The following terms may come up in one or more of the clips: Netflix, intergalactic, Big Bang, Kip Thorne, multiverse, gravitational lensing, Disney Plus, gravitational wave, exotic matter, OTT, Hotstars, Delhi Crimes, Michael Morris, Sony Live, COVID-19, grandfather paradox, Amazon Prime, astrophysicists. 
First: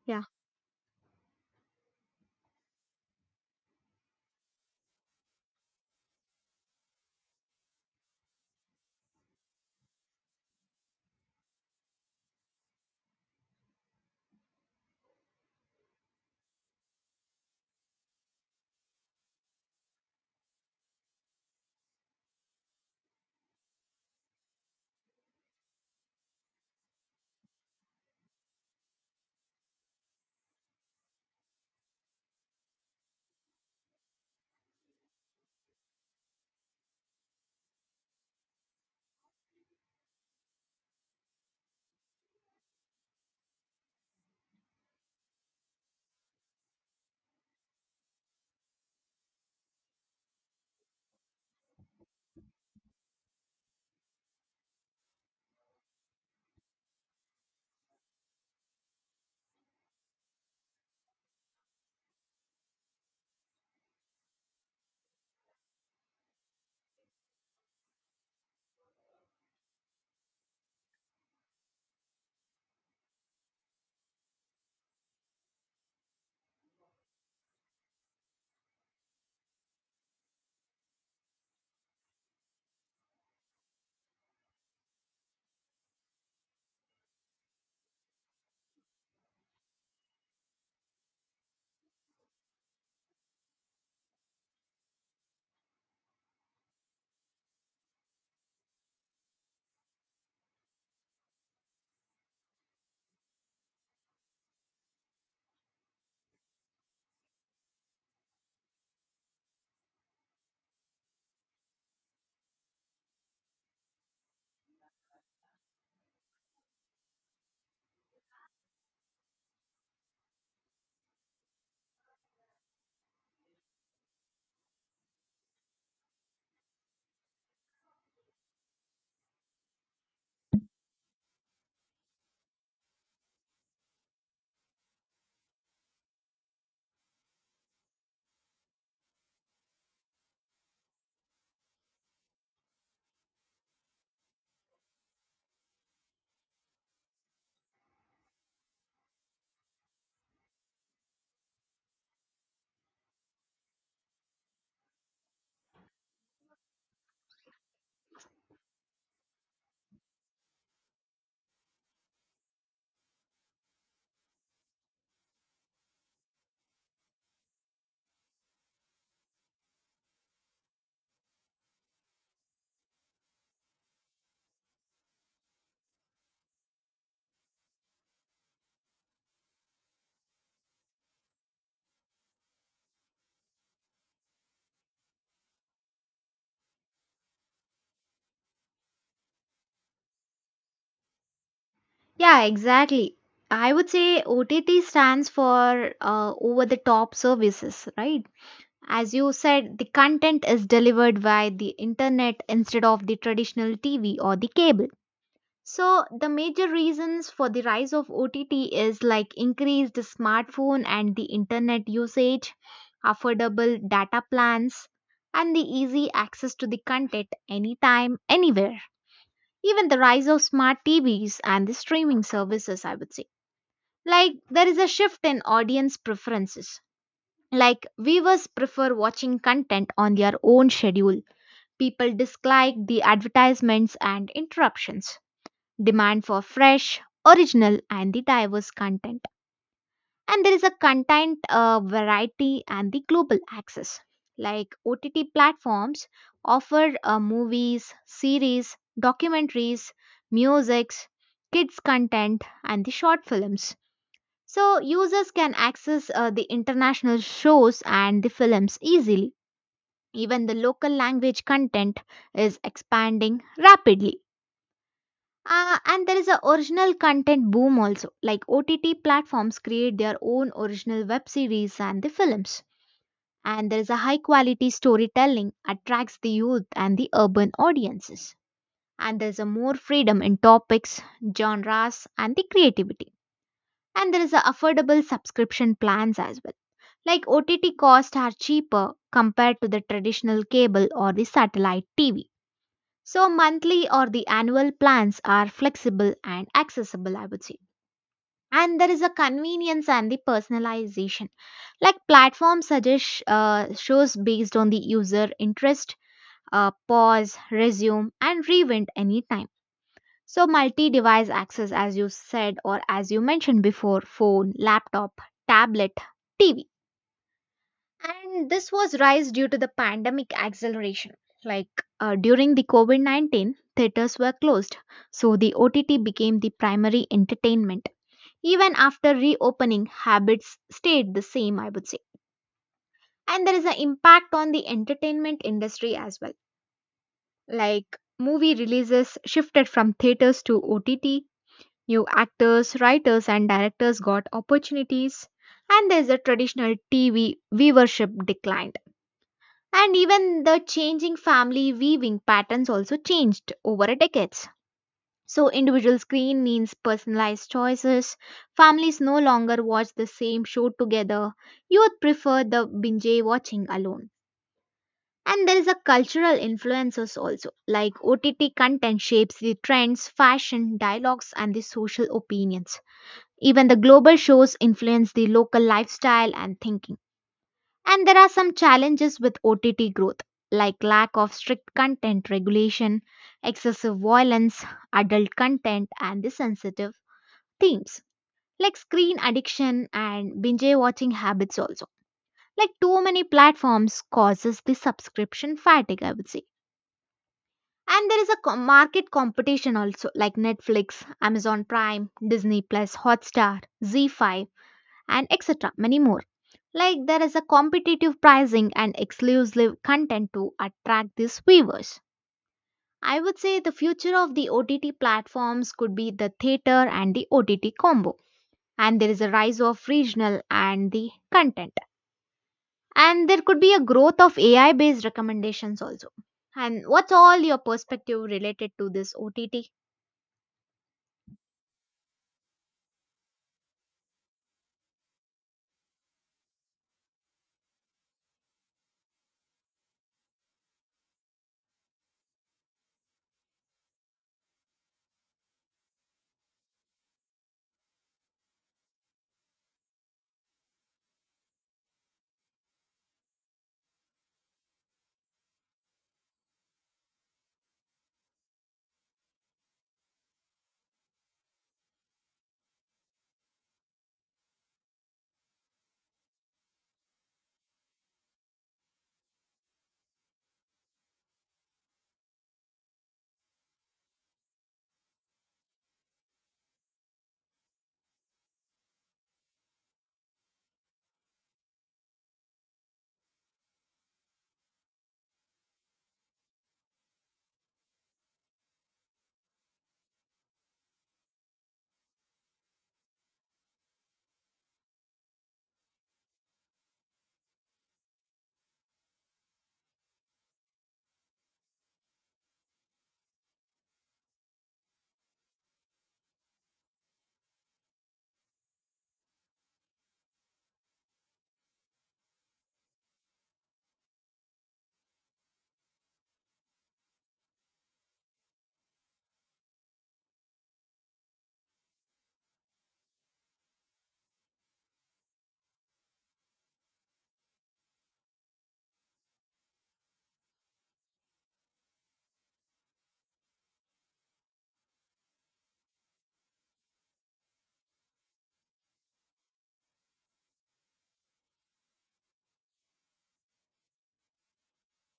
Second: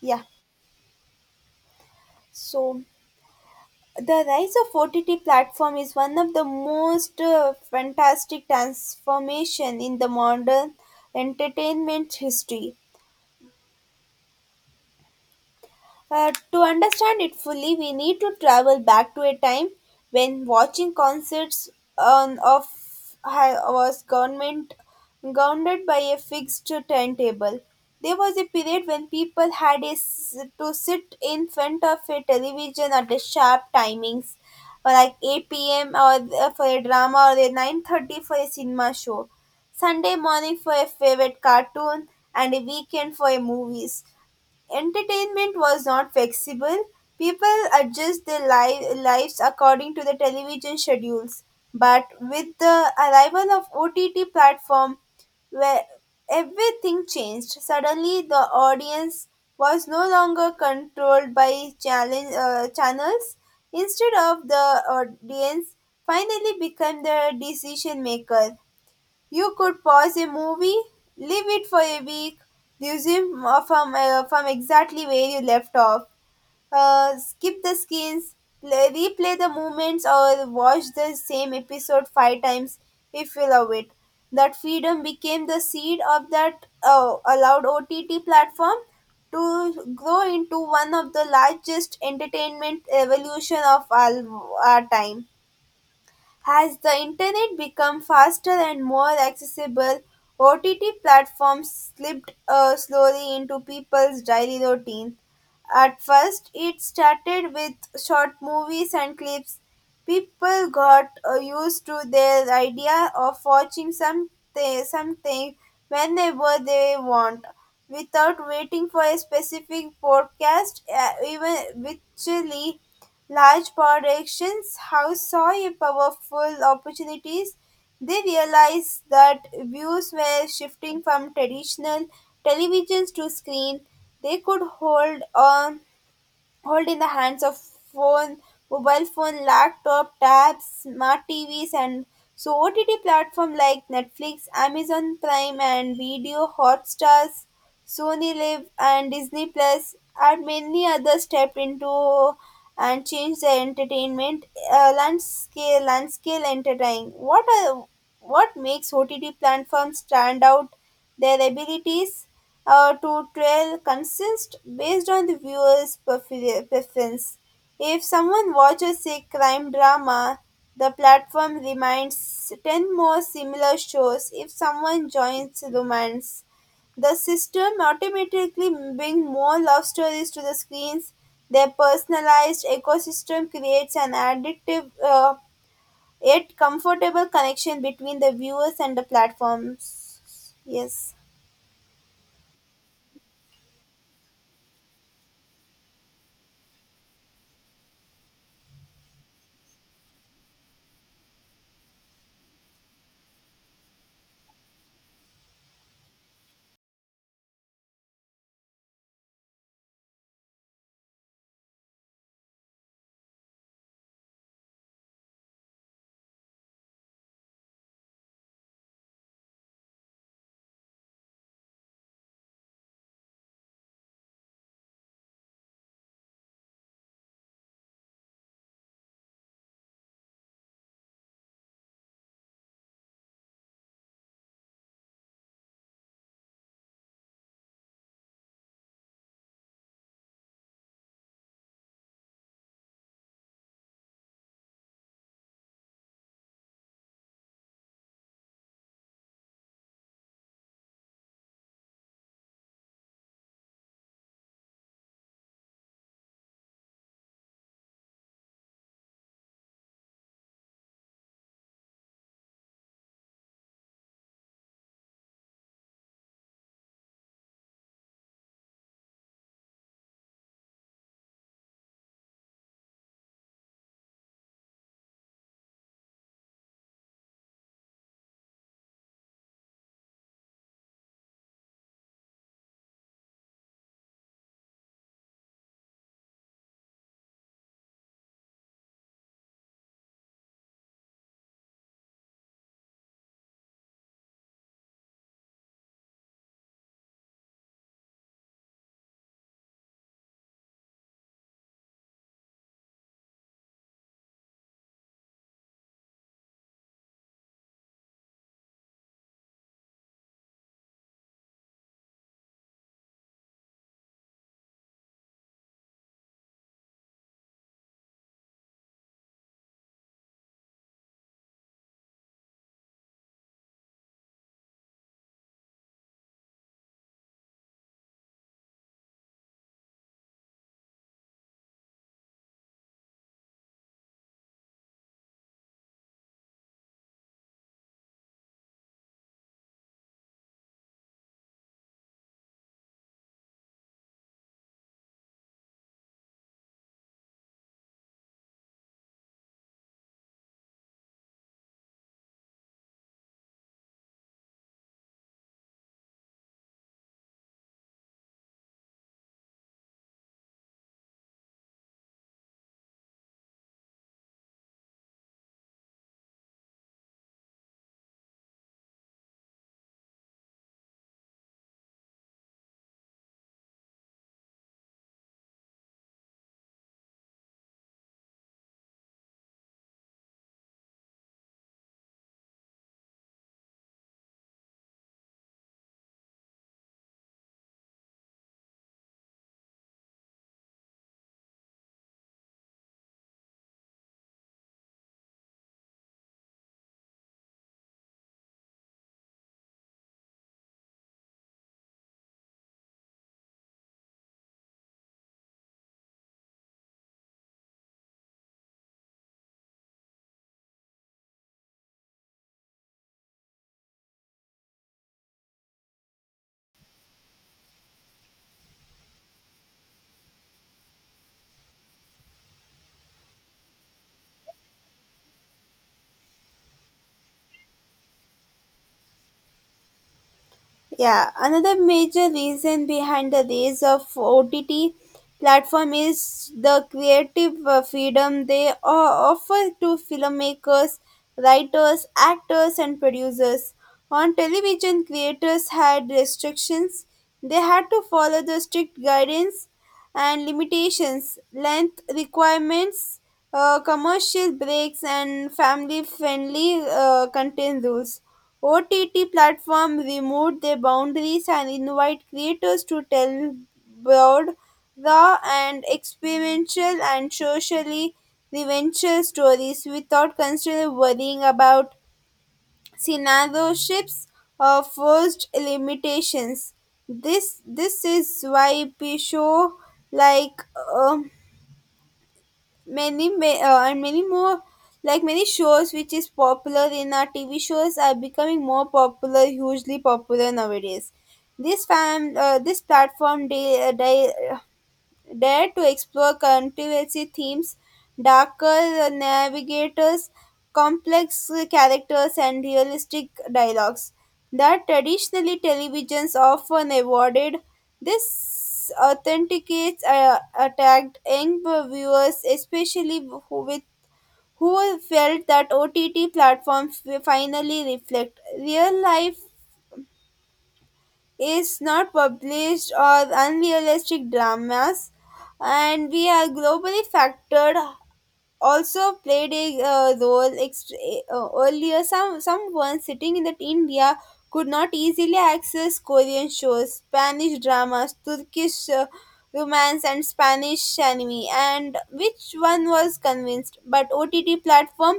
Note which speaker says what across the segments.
Speaker 1: Yeah,
Speaker 2: Yeah.
Speaker 1: so the rise of OTT platform is one of the most fantastic transformation in the modern entertainment history. To understand it fully, we need to travel back to a time when watching concerts on of was government governed by a fixed timetable. There was a period when people had to sit in front of a television at a sharp timings, or like 8 p.m. or for a drama or a 9:30 for a cinema show, Sunday morning for a favorite cartoon, and a weekend for a movies. Entertainment was not flexible. People adjust their lives according to the television schedules. But with the arrival of OTT platform, where everything changed. Suddenly, the audience was no longer controlled by channels. Instead of the audience, finally became the decision maker. You could pause a movie, leave it for a week, resume from exactly where you left off, skip the scenes, replay the moments, or watch the same episode five times if you love it. That freedom became the seed of that allowed OTT platform to grow into one of the largest entertainment evolution of all our time. As the internet become faster and more accessible, OTT platforms slipped slowly into people's daily routine. At first, it started with short movies and clips. People got used to their idea of watching something whenever they want, without waiting for a specific podcast, even virtually. Large power directions, how saw a powerful opportunities. They realized that views were shifting from traditional televisions to screen. They could hold in the hands of phone, mobile phone, laptop, tabs, smart TVs, and so OTT platform like Netflix, Amazon Prime, and Video, Hotstars, Sony Live, and Disney Plus, and many others stepped into and changed the entertainment landscape. Landscape entertaining. What makes OTT platforms stand out? Their abilities to trail consists based on the viewer's preference. If someone watches a crime drama, the platform reminds 10 more similar shows. If someone joins romance, the system automatically brings more love stories to the screens. Their personalized ecosystem creates an addictive yet comfortable connection between the viewers and the platforms. Yes.
Speaker 2: Yeah, exactly. I would say OTT stands for over the top services, right? As you said, the content is delivered via the internet instead of the traditional TV or the cable. So, the major reasons for the rise of OTT is like increased smartphone and the internet usage, affordable data plans, and the easy access to the content anytime, anywhere. Even the rise of smart TVs and the streaming services, I would say. Like, there is a shift in audience preferences. Like, viewers prefer watching content on their own schedule. People dislike the advertisements and interruptions. Demand for fresh, original, and the diverse content, and there is a content variety and the global access, like OTT platforms offer movies, series, documentaries, musics, kids content, and the short films. So users can access the international shows and the films easily. Even the local language content is expanding rapidly. And there is a original content boom also. Like OTT platforms create their own original web series and the films. And there is a high quality storytelling attracts the youth and the urban audiences. And there's a more freedom in topics, genres, and the creativity. And there is a affordable subscription plans as well. Like OTT costs are cheaper compared to the traditional cable or the satellite TV. So monthly or the annual plans are flexible and accessible, I would say. And there is a convenience and the personalization, like platform suggest shows based on the user interest, pause, resume, and rewind anytime. So multi device access, as you said or as you mentioned before, phone, laptop, tablet, TV. And this was rise due to the pandemic acceleration, like during the COVID-19, theaters were closed, so the OTT became the primary entertainment. Even after reopening, habits stayed the same, I would say. And there is an impact on the entertainment industry as well. Like movie releases shifted from theaters to OTT, new actors, writers, and directors got opportunities, and there's a traditional TV viewership declined. And even the changing family weaving patterns also changed over a decade. So, individual screen means personalized choices. Families no longer watch the same show together. Youth prefer the binge watching alone. And there is a cultural influences also, like OTT content shapes the trends, fashion, dialogues, and the social opinions. Even the global shows influence the local lifestyle and thinking. And there are some challenges with OTT growth, like lack of strict content regulation, excessive violence, adult content, and the sensitive themes, like screen addiction and binge watching habits also, like too many platforms causes the subscription fatigue, I would say. And there is a market competition also, like Netflix, Amazon Prime, Disney Plus, Hotstar, Z5, and etc, many more. Like there is a competitive pricing and exclusive content to attract these viewers. I would say the future of the OTT platforms could be the theater and the OTT combo. And there is a rise of regional and the content, and there could be a growth of AI based recommendations also. And what's all your perspective related to this OTT?
Speaker 1: Yeah, another major reason behind the rise of OTT platform is the creative freedom they offer to filmmakers, writers, actors, and producers. On television, creators had restrictions. They had to follow the strict guidance and limitations, length requirements, commercial breaks, and family friendly content rules. OTT platforms removed their boundaries and invite creators to tell broad, raw and experiential and socially relevant stories without constantly worrying about censorships or forced limitations. This is why shows like um, and many more, like many shows which is popular in our tv shows, are becoming more popular, hugely popular nowadays. This fam uh, this platform, they dare to explore controversy themes, darker navigators, complex characters, and realistic dialogues that traditionally televisions often avoided. This authenticates attacked young viewers, especially who felt that OTT platforms finally reflect real life, is not published or unrealistic dramas, and we are globally factored also played a role earlier. Someone sitting in the India could not easily access Korean shows, Spanish dramas, Turkish romance, and Spanish anime. And which one was convinced? But OTT platform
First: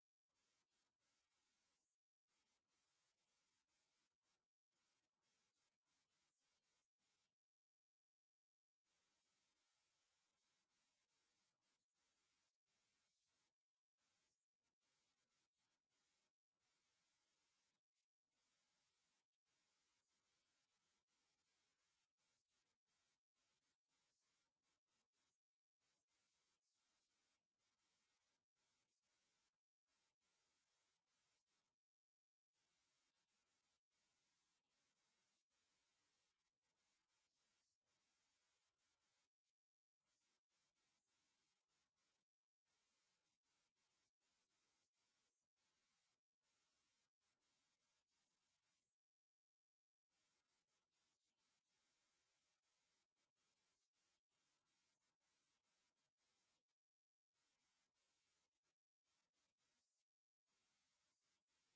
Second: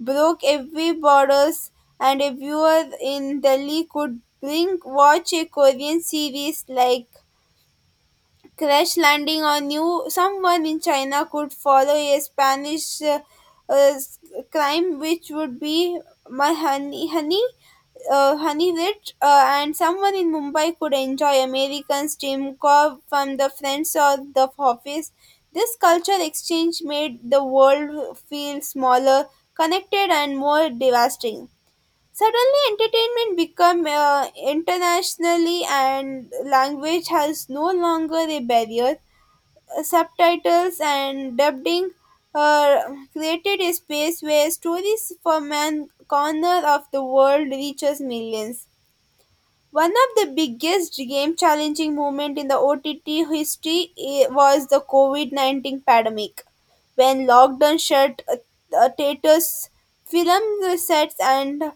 Speaker 1: broke every borders, and a viewer in Delhi could bring watch a Korean series like Crash Landing on You, someone in China could follow a Spanish uh, crime, which would be my honey rich, and someone in Mumbai could enjoy American steam cob from the Friends or the Office. This culture exchange made the world feel smaller, connected, and more devastating. Suddenly, entertainment become internationally, and language has no longer a barrier. Subtitles and dubbing uh, created a space where stories from an corner of the world reaches millions. One of the biggest game challenging moment in the OTT history was the COVID-19 pandemic when lockdown shut theaters, film sets, and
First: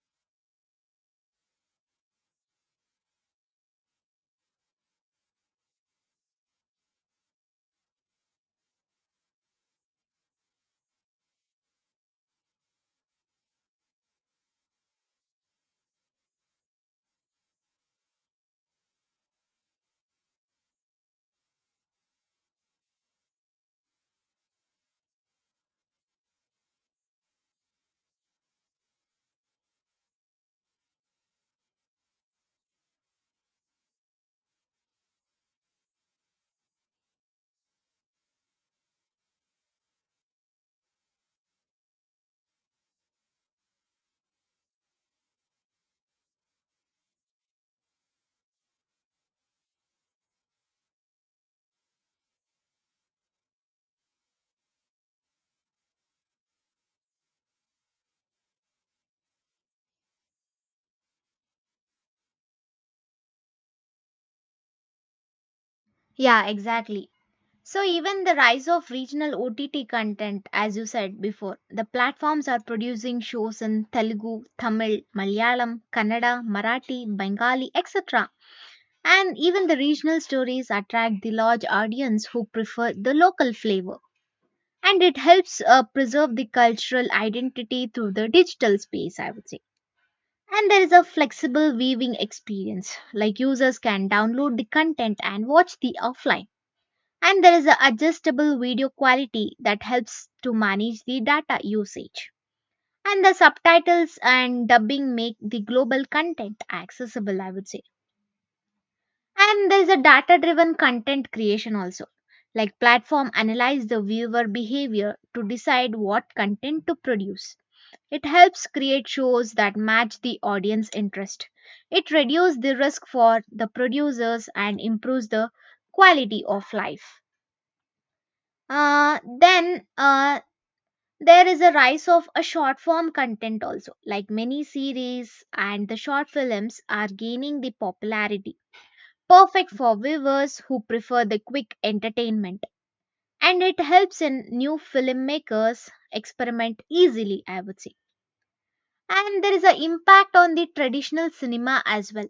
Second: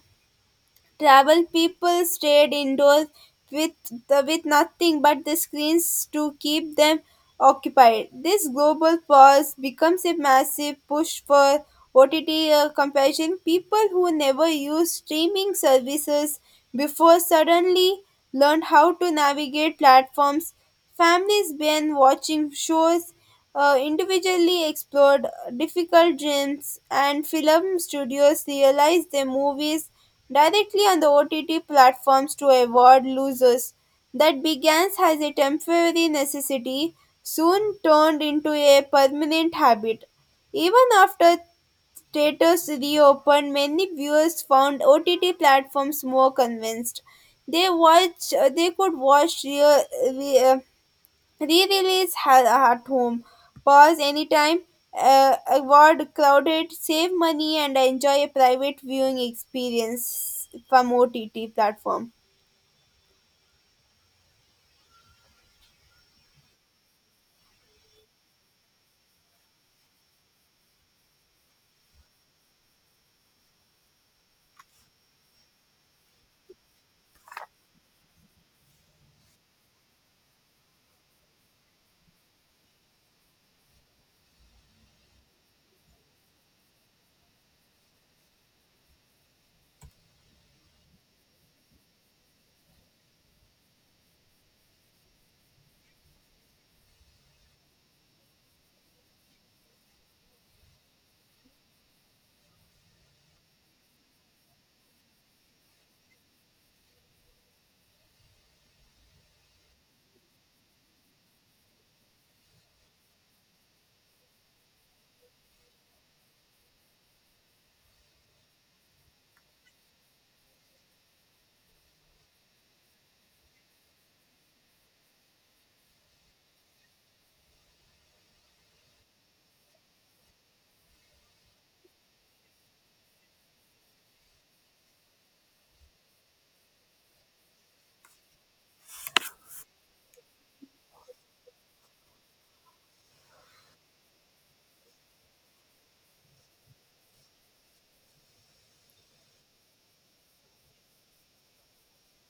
Speaker 1: travel, people stayed indoors with with nothing but the screens to keep them occupied. This global pause becomes a massive push for OTT compassion. People who never used streaming services before suddenly learned how to navigate platforms. Families been watching shows individually explored difficult dreams, and film studios realized their movies directly on the OTT platforms to avoid losers. That began as a temporary necessity, soon turned into a permanent habit. Even after theaters reopened, many viewers found OTT platforms more convinced. They watch, they could watch re, uh, Re-release at home. Pause anytime. Avoid crowded. Save money and enjoy a private viewing experience from OTT platform.
Speaker 2: Yeah, exactly. So even the rise of regional OTT content, as you said before, the platforms are producing shows in Telugu, Tamil, Malayalam, Kannada, Marathi, Bengali, etc. And even the regional stories attract the large audience who prefer the local flavor, and it helps preserve the cultural identity through the digital space, I would say. And there is a flexible viewing experience, like users can download the content and watch the offline. And there is an adjustable video quality that helps to manage the data usage, and the subtitles and dubbing make the global content accessible, I would say. And there is a data driven content creation also, like platform analyze the viewer behavior to decide what content to produce. It helps create shows that match the audience interest. It reduces the risk for the producers and improves the quality of life. Then there is a rise of a short form content also, like many series and the short films are gaining the popularity. Perfect for viewers who prefer the quick entertainment, and it helps in new filmmakers experiment easily, I would say. And there is an impact on the traditional cinema as well.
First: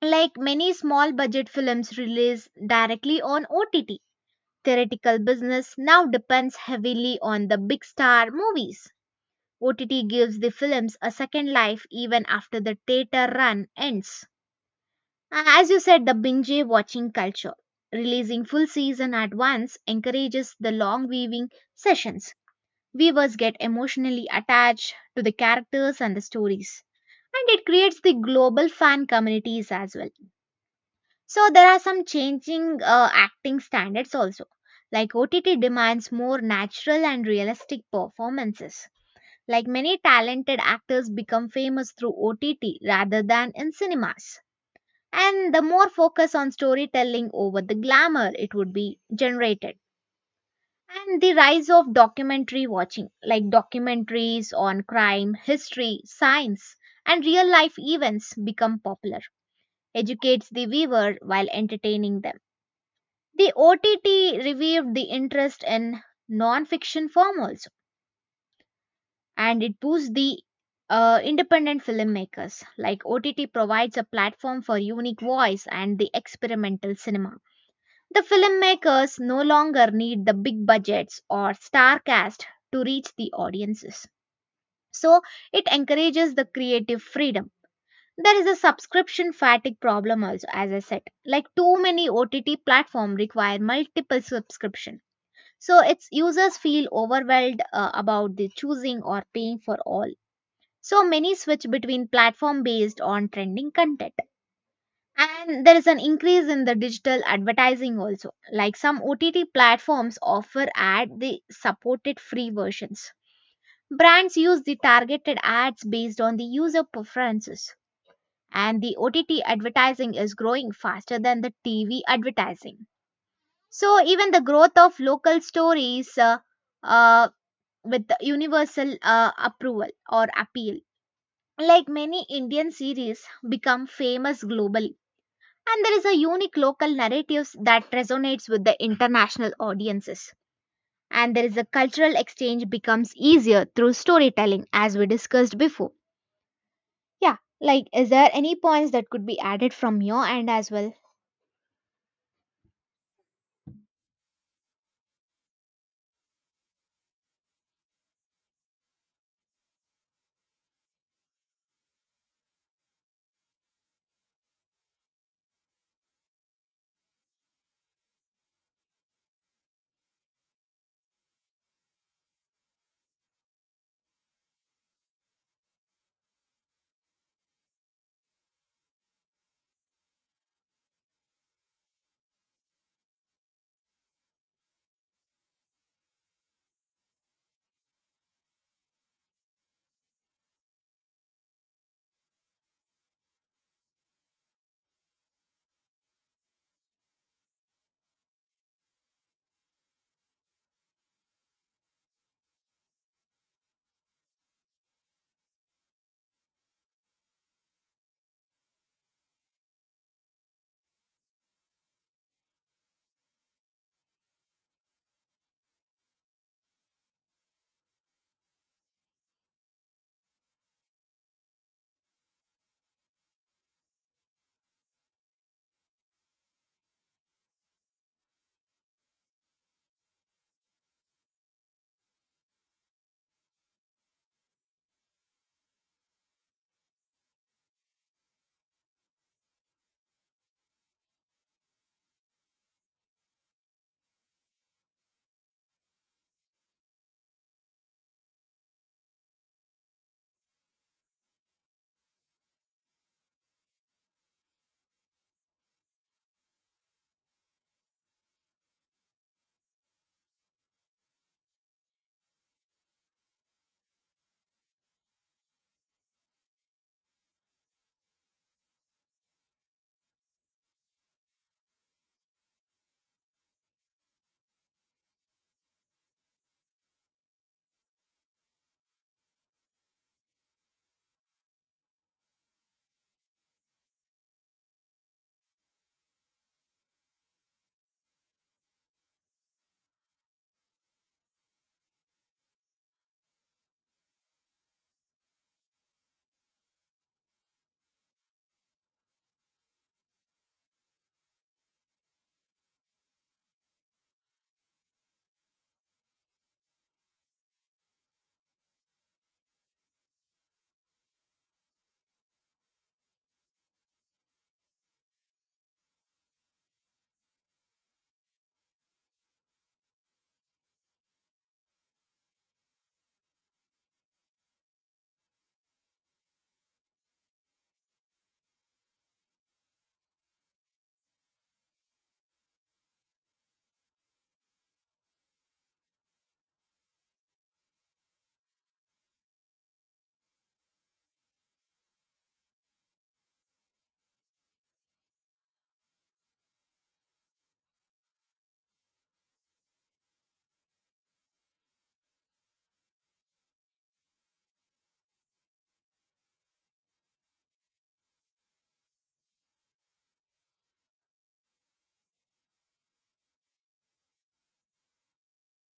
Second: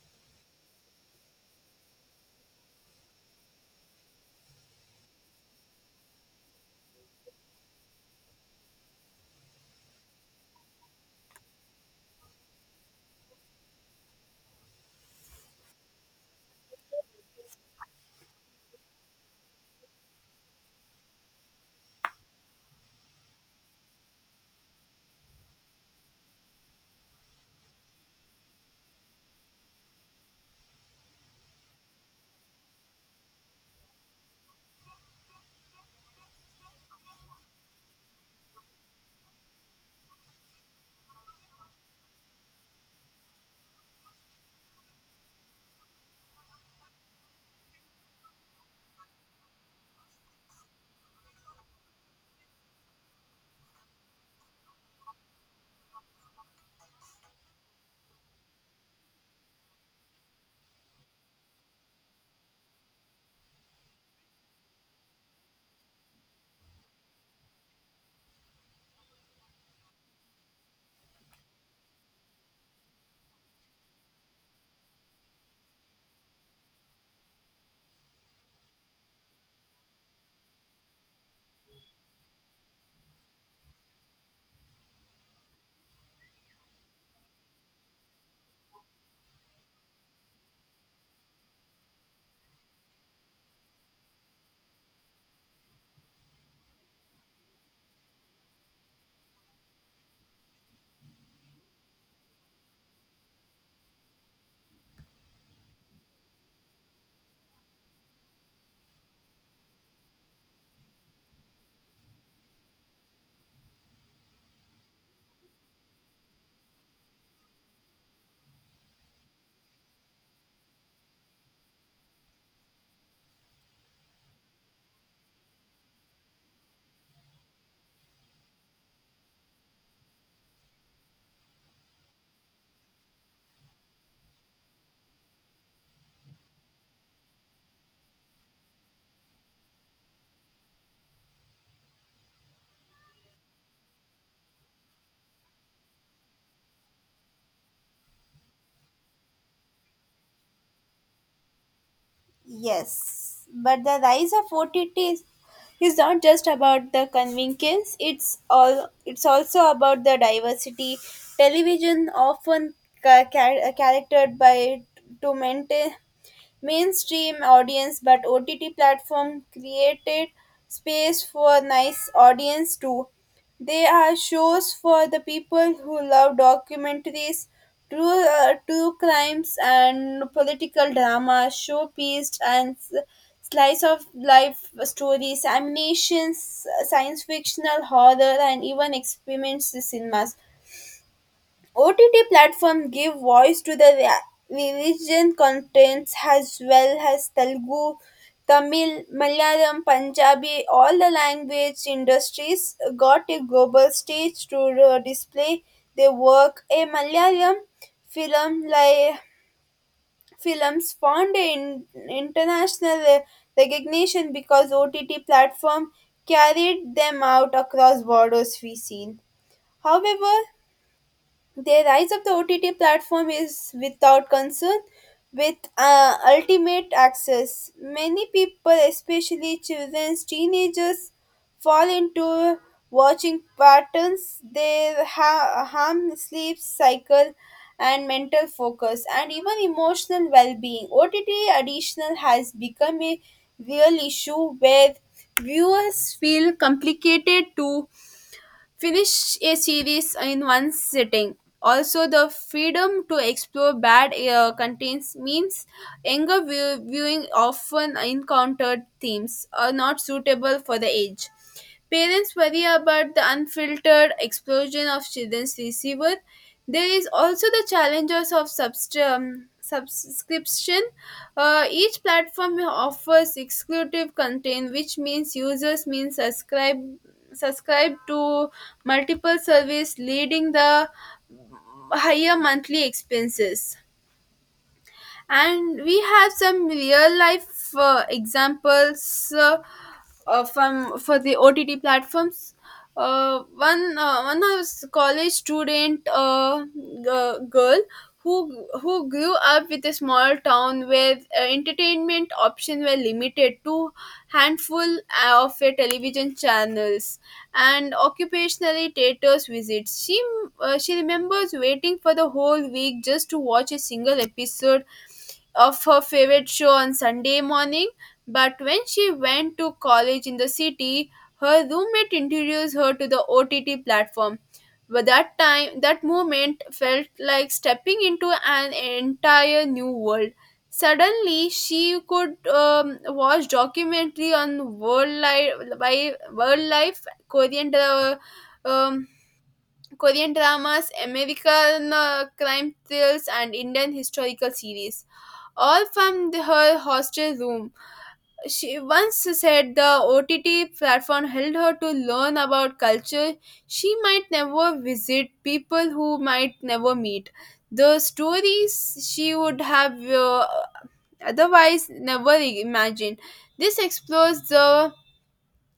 Speaker 2: Like many small budget films release directly on OTT, theoretical business now depends heavily on the big star movies. OTT gives the films a second life even after the theater run ends. As you said, the binge watching culture. Releasing full season at once encourages the long viewing sessions. Viewers get emotionally attached to the characters and the stories, and it creates the global fan communities as well. So there are some changing acting standards also. Like OTT demands more natural and realistic performances. Like many talented actors become famous through OTT rather than in cinemas. And the more focus on storytelling over the glamour it would be generated. And the rise of documentary watching, like documentaries on crime, history, science, and real life events become popular, educates the viewer while entertaining them. The OTT revived the interest in non-fiction form also, and it boosts the independent filmmakers. Like OTT provides a platform for unique voice and the experimental cinema. The filmmakers no longer need the big budgets or star cast to reach the audiences. So it encourages the creative freedom. There is a subscription fatigue problem also, as I said. Like too many OTT platforms require multiple subscription. So its users feel overwhelmed about the choosing or paying for all. So many switch between platform based on trending content. And there is an increase in the digital advertising also. Like some OTT platforms offer ad the supported free versions. Brands use the targeted ads based on the user preferences, and the OTT advertising is growing faster than the TV advertising. So even the growth of local stories uh, with the universal approval or appeal, like many Indian series, become famous globally. And there is a unique local narratives that resonates with the international audiences. And there is a cultural exchange becomes easier through storytelling, as we discussed before. Yeah, like, is there any points that could be added from your end as well?
Speaker 1: Yes, but the rise of OTT is not just about the convenience. It's all. It's also about the diversity. Television often characterized by to maintain mainstream audience, but OTT platform created space for nice audience too. They are shows for the people who love documentaries, true crimes, and political drama, showpiece, and slice of life stories, animations, science fictional horror, and even experiments cinemas. OTT platforms give voice to the Vision contents, as well as Telugu, Tamil, Malayalam, Punjabi; all the language industries got a global stage to display their work. A Malayalam film like films found in international recognition because OTT platform carried them out across borders we seen. However, the rise of the OTT platform is without concern with ultimate access. Many people, especially children, teenagers, fall into watching patterns. They harm sleep cycle and mental focus and even emotional well-being. OTT additional has become a real issue where viewers feel complicated to finish a series in one sitting. Also, the freedom to explore bad contents means younger viewing often encountered themes are not suitable for the age. Parents worry about the unfiltered explosion of children's receiver. There is also the challenges of subscription. Each platform offers exclusive content, which means users means subscribe to multiple service, leading the higher monthly expenses. And we have some real life examples from for the OTT platforms. One was college student, girl who grew up with a small town where entertainment options were limited to handful of television channels and occupationally theaters visits. She remembers waiting for the whole week just to watch a single episode of her favorite show on Sunday morning, but when she went to college in the city, her roommate introduced her to the OTT platform. But that moment felt like stepping into an entire new world. Suddenly, she could watch documentary on world life, Korean dra- um, Korean dramas, American crime thrills, and Indian historical series, all from her hostel room. She once said the OTT platform helped her to learn about culture she might never visit, people who might never meet, the stories she would have otherwise never imagined. This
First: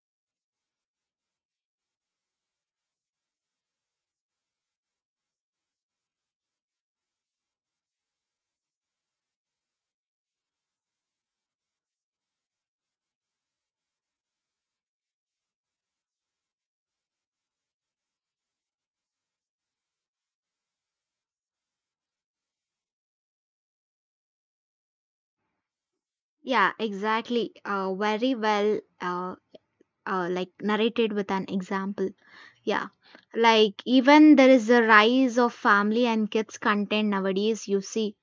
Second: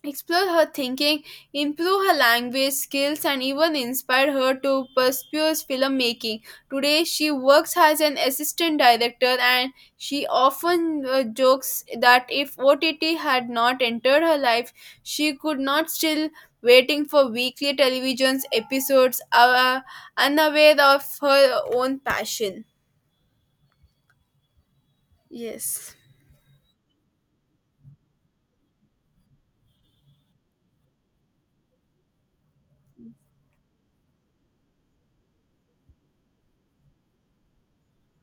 Speaker 1: explore her thinking, improve her language skills, and even inspire her to pursue filmmaking. Today, she works as an assistant director, and she often jokes that if OTT had not entered her life, she could not still waiting for weekly television's episodes, unaware of her own passion. Yes.
Speaker 2: Yeah, exactly. Very well, like narrated with an example. Yeah, like even there is a rise of family and kids content nowadays. You see,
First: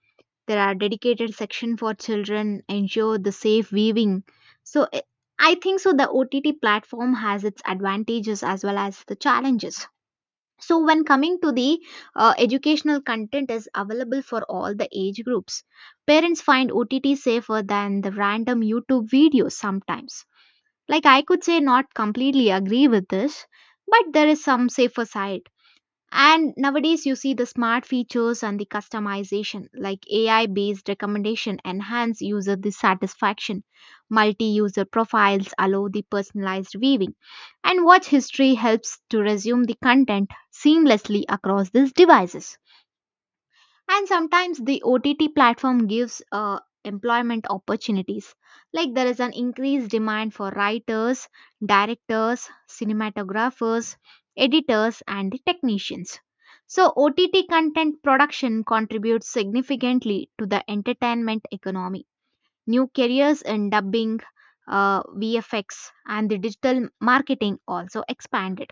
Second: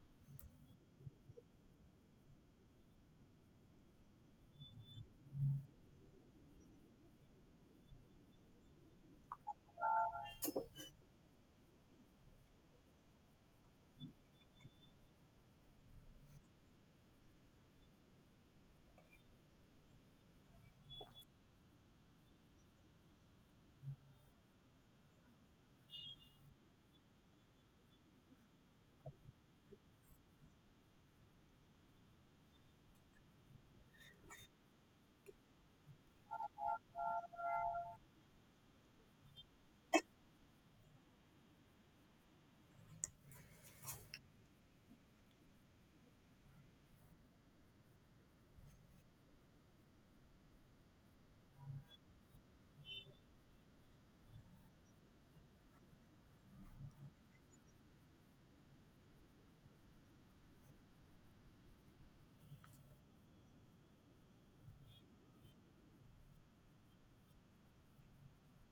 Speaker 2: there are dedicated section for children, ensure the safe viewing. So I think so. The OTT platform has its advantages as well as the challenges. So when coming to the educational content is available for all the age groups, parents find OTT safer than the random YouTube videos sometimes. Like I could say not completely agree with this, but there is some safer side. And nowadays, you see the smart features and the customization, like AI based recommendation, enhance user dissatisfaction. Multi user profiles allow the personalized viewing. And watch history helps to resume the content seamlessly across these devices. And sometimes the OTT platform gives employment opportunities. Like there is an increased demand for writers, directors, cinematographers, editors, and the technicians. So, OTT content production contributes significantly to the entertainment economy. New careers in dubbing, VFX, and the digital marketing also expanded.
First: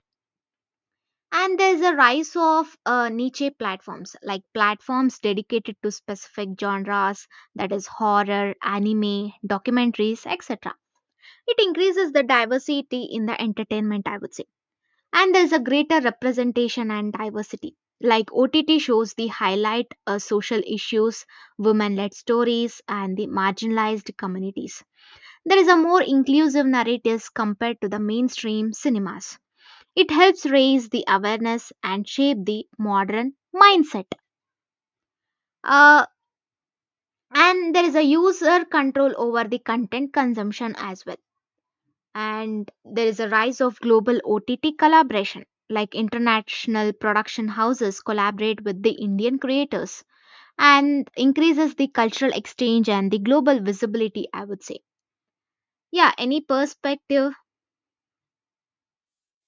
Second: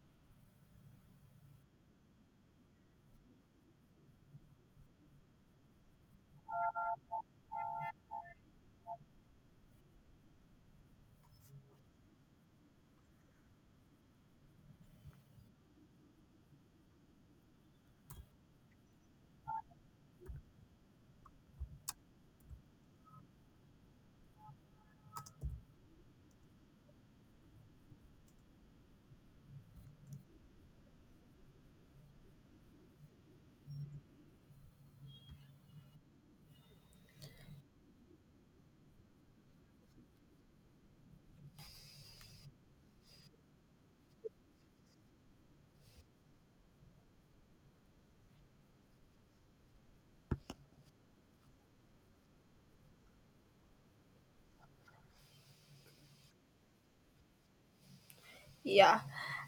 Speaker 2: And there's a rise of niche platforms, like platforms dedicated to specific genres, that is, horror, anime, documentaries, etc. It increases the diversity in the entertainment, I would say. And there's a greater representation and diversity. Like OTT shows, the highlight social issues, women led stories, and the marginalized communities. There is a more inclusive narratives compared to the mainstream cinemas. It helps raise the awareness and shape the modern mindset. Uh, and there is a user control over the content consumption as well. And there is a rise of global OTT collaboration, like international production houses collaborate with the Indian creators, and increases the cultural exchange and the global visibility, I would say. Yeah, any perspective?
Speaker 1: Yeah,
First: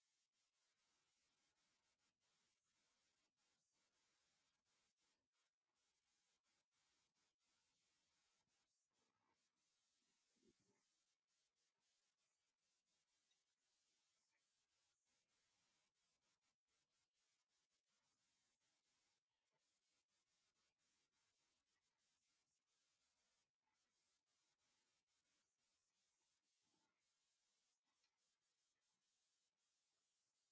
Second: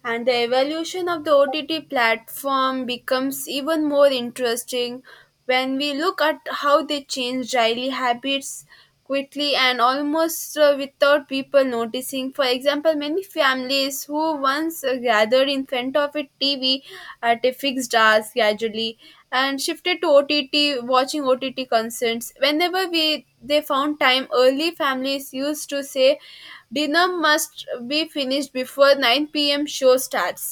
Speaker 1: and the evolution of the OTT platform becomes even more interesting when we look at how they change daily habits quickly and almost without people noticing. For example, many families who once gathered in front of a TV at a fixed hours gradually and shifted to OTT, watching OTT concerts whenever we they found time. Early families used to say dinner must be finished before 9 p.m. show starts.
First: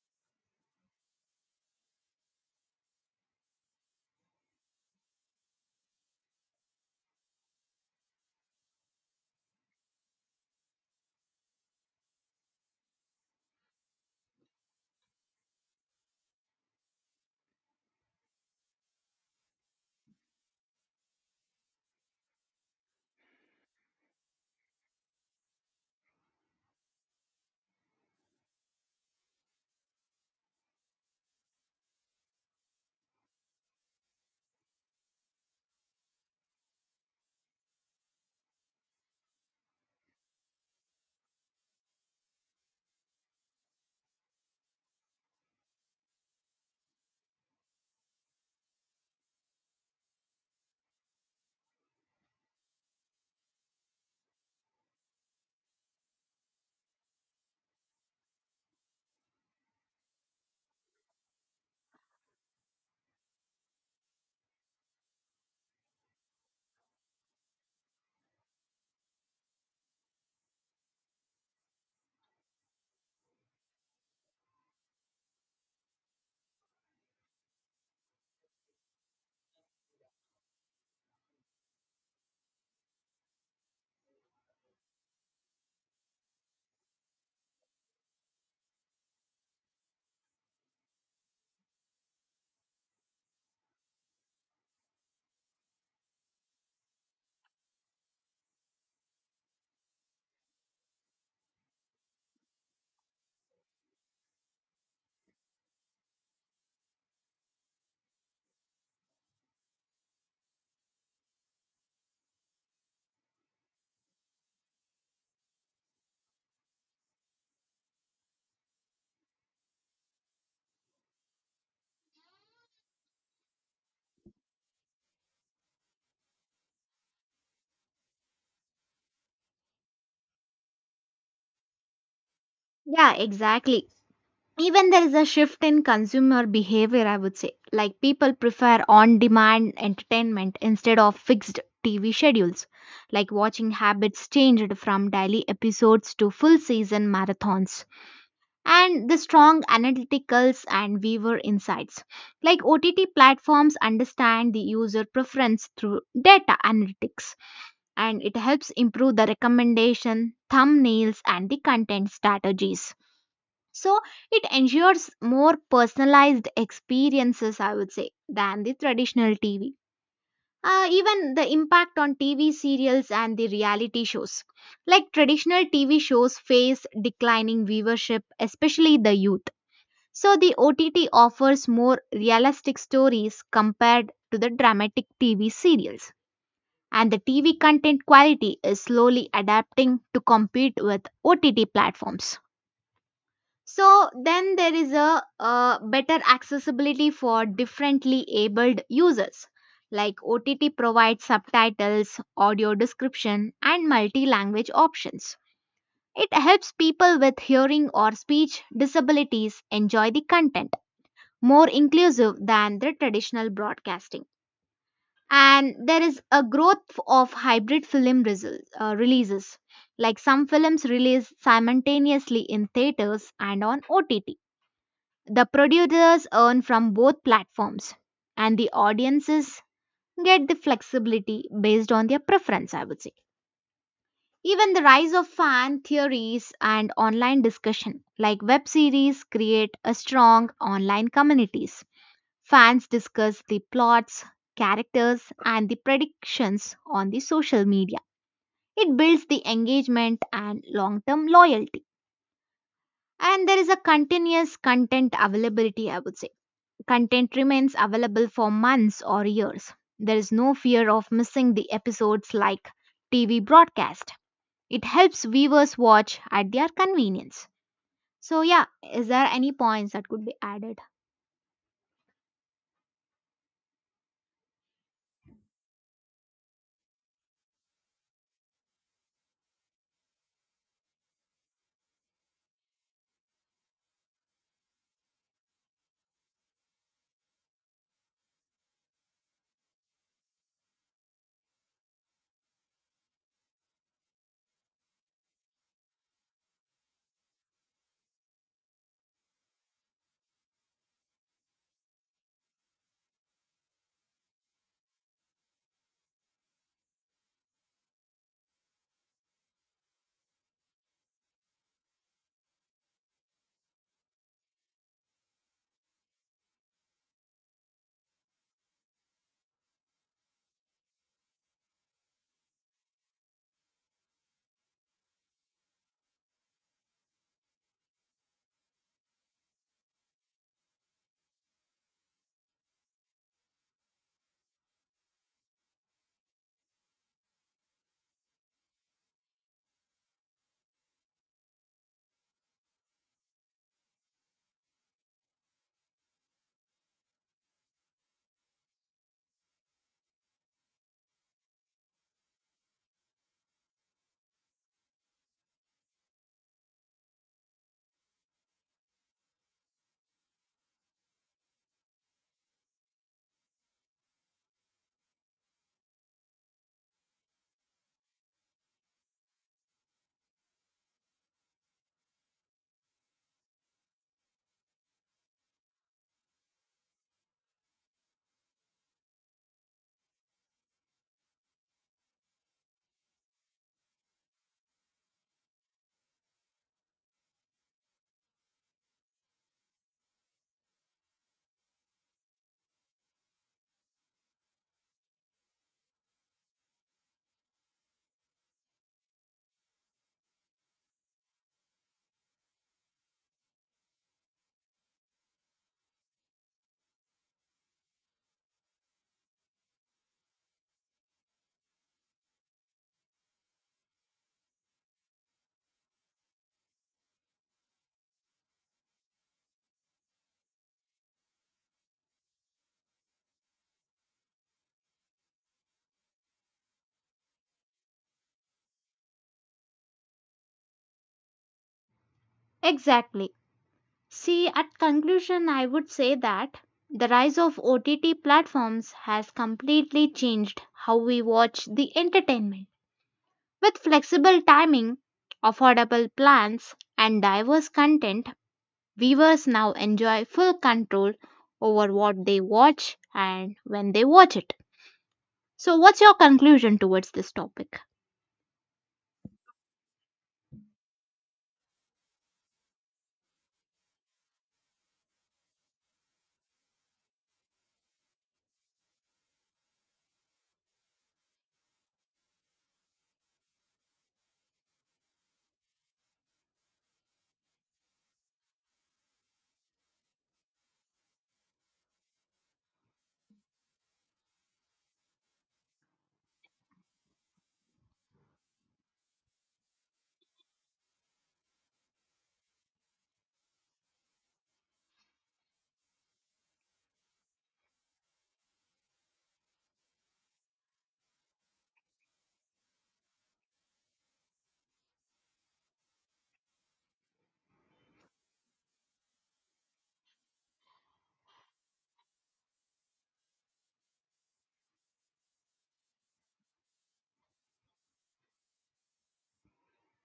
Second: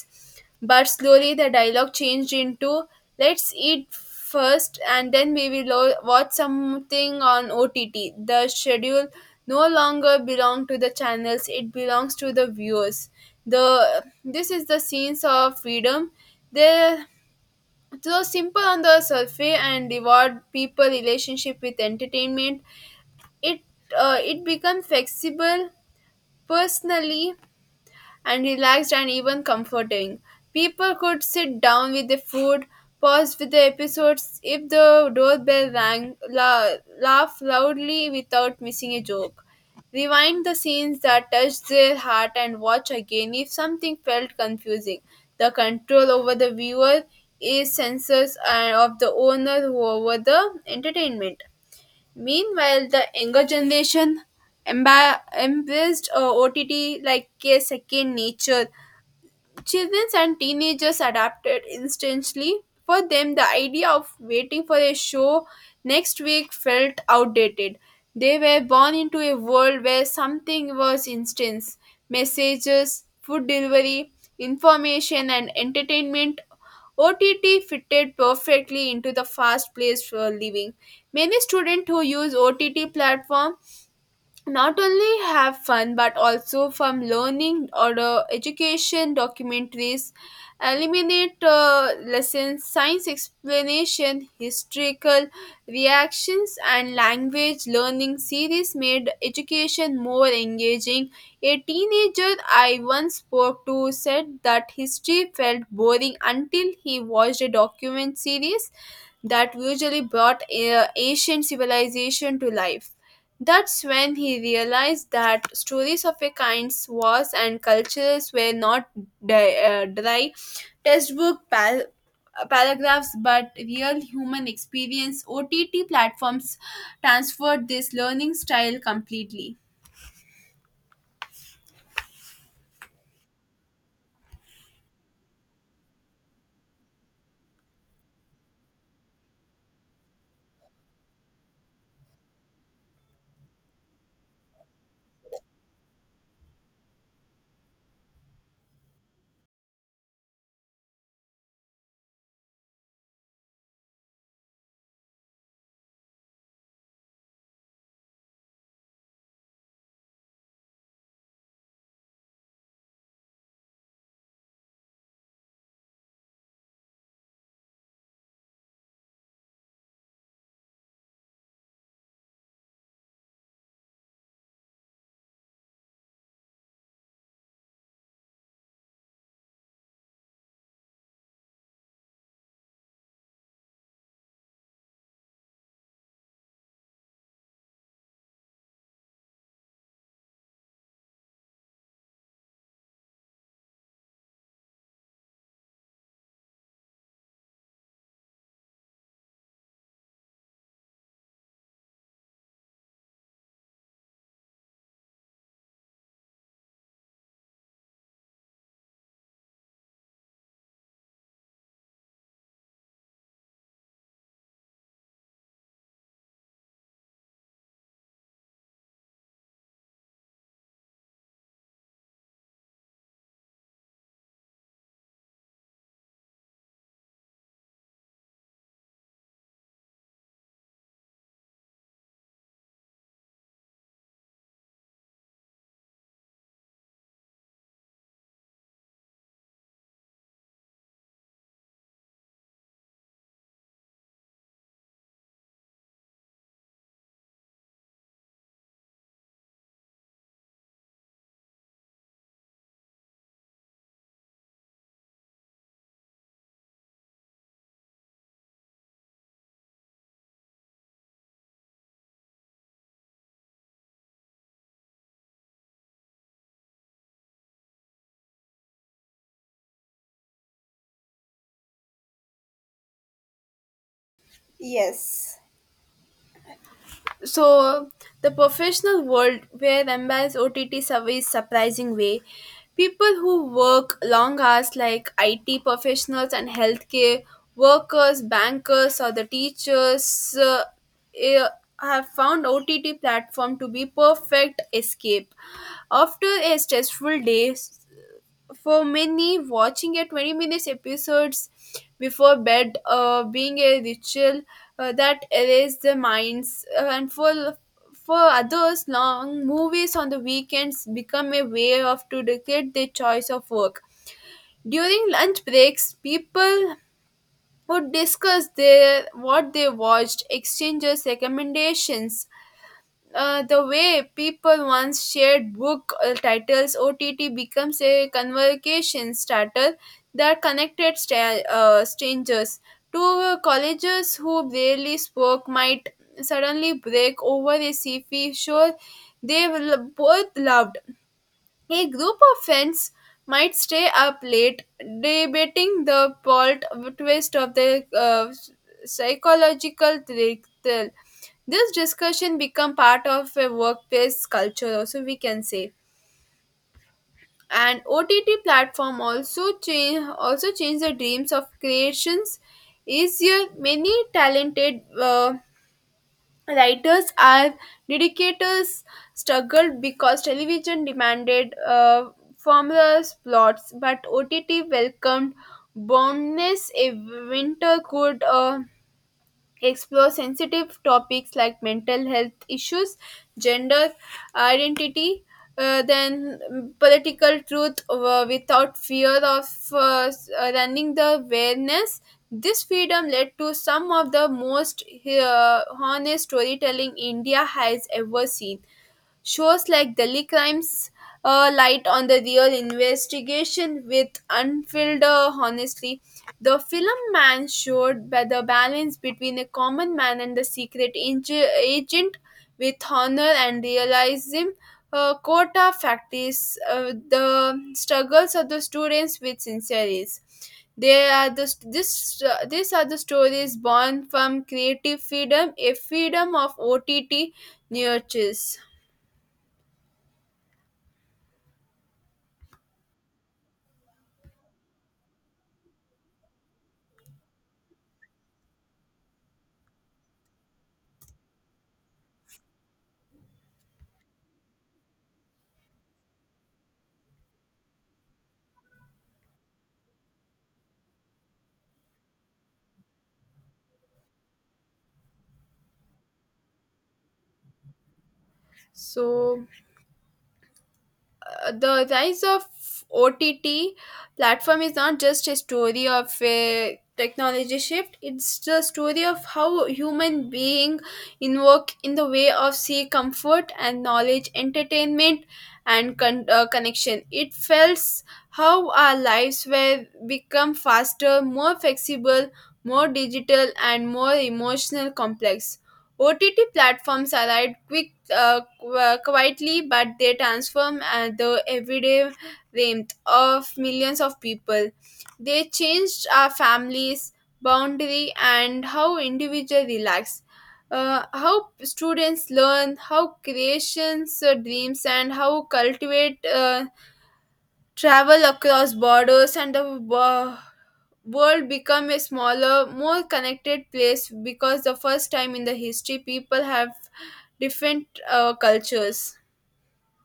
Speaker 1: But slowly the dialogue changed into, let's eat first and then we will watch something on OTT. The schedule no longer belong to the channels, it belongs to the viewers. The this is the scenes of freedom. There so simple on the surface and reward people relationship with entertainment. It it becomes flexible, personally and relaxed and even comforting. People could sit down with the food, pause with the episodes if the doorbell rang, laugh loudly without missing a joke, rewind the scenes that touched their heart and watch again if something felt confusing. The control over the viewer is censors and of the owner over the entertainment. Meanwhile, the younger generation embraced OTT like a second nature. Children and teenagers adapted instantly. For them, the idea of waiting for a show next week felt outdated. They were born into a world where something was instant. Messages, food delivery, information, and entertainment. OTT fitted perfectly into the fast-paced living. Many students who use OTT platform not only have fun but also from learning, or education documentaries, eliminate lessons, science explanation, historical reactions, and language learning series made education more engaging. A teenager I once spoke to said that history felt boring until he watched a document series that usually brought ancient civilization to life. That's when he realized that stories of a kind, wars, and cultures were not dry textbook paragraphs, but real human experience. OTT platforms transferred this learning style completely.
Speaker 2: Yeah, exactly. Even there is a shift in consumer behavior, I would say. Like people prefer on demand entertainment instead of fixed TV schedules. Like watching habits changed from daily episodes to full season marathons. And the strong analyticals and viewer insights. Like OTT platforms understand the user preference through data analytics, and it helps improve the recommendation, thumbnails, and the content strategies. So it ensures more personalized experiences, I would say, than the traditional TV. Even the impact on TV serials and the reality shows. Like traditional TV shows face declining viewership, especially the youth. So the OTT offers more realistic stories compared to the dramatic TV serials. And the TV content quality is slowly adapting to compete with OTT platforms. So then there is a better accessibility for differently abled users. Like OTT provides subtitles, audio description, and multi language options. It helps people with hearing or speech disabilities enjoy the content more inclusive than the traditional broadcasting. And there is a growth of hybrid film releases. Like some films release simultaneously in theaters and on OTT, the producers earn from both platforms, and the audiences get the flexibility based on their preference, I would say. Even the rise of fan theories and online discussion, like web series, create a strong online communities. Fans discuss the plots, characters, and the predictions on the social media. It builds the engagement and long term loyalty. And there is a continuous content availability, I would say. Content remains available for months or years. There is no fear of missing the episodes like TV broadcast. It helps viewers watch at their convenience. So yeah, is there any points that could be added?
Speaker 1: Yes. So the professional world, where MBA's OTT service surprising way, people who work long hours, like IT professionals and healthcare workers, bankers or the teachers, eh, have found OTT platform to be perfect escape after a stressful day. For many, watching a 20 minutes episodes before bed being a ritual that erases the minds, and for others, long movies on the weekends become a way of to dictate their choice of work. During lunch breaks, people would discuss their what they watched, exchanges recommendations, the way people once shared book titles. OTT becomes a conversation starter that connected strangers. Two colleges who barely spoke might suddenly break over a sci-fi show they will both loved. A group of friends might stay up late debating the plot twist of the psychological thrill. This discussion become part of a workplace culture, also we can say. And OTT platform also change the dreams of creations. Easier, many talented writers and dedicators struggled because television demanded formless plots, but OTT welcomed boundless. A winter could explore sensitive topics like mental health issues, gender identity, then political truth, without fear of running the awareness. This freedom led to some of the most honest storytelling India has ever seen. Shows like Delhi Crimes light on the real investigation with unfiltered honesty. The film Man showed by the balance between a common man and the secret agent with honor and realism. Quota factories, the struggles of the students with sincerity. They are the this these are the stories born from creative freedom, a freedom of OTT nurtures.
Speaker 2: Exactly. See, at conclusion, I would say that the rise of OTT platforms has completely changed how we watch the entertainment. With flexible timing, affordable plans, and diverse content, viewers now enjoy full control over what they watch and when they watch it. So, what's your conclusion towards this topic?
Speaker 1: So the rise of OTT platform is not just a story of a technology shift. It's the story of how human being invoke in the way of seek comfort and knowledge, entertainment, and connection. It feels how our lives were become faster, more flexible, more digital, and more emotional complex. OTT platforms arrived quietly, but they transform the everyday warmth of millions of people. They changed our families, boundary, and how individual relax. How students learn, how creations dreams, and how cultivate travel across borders, and the world become a smaller, more connected place because the first time in the history people have different cultures.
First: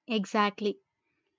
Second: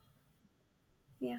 Speaker 2: Exactly.
Speaker 1: Yeah.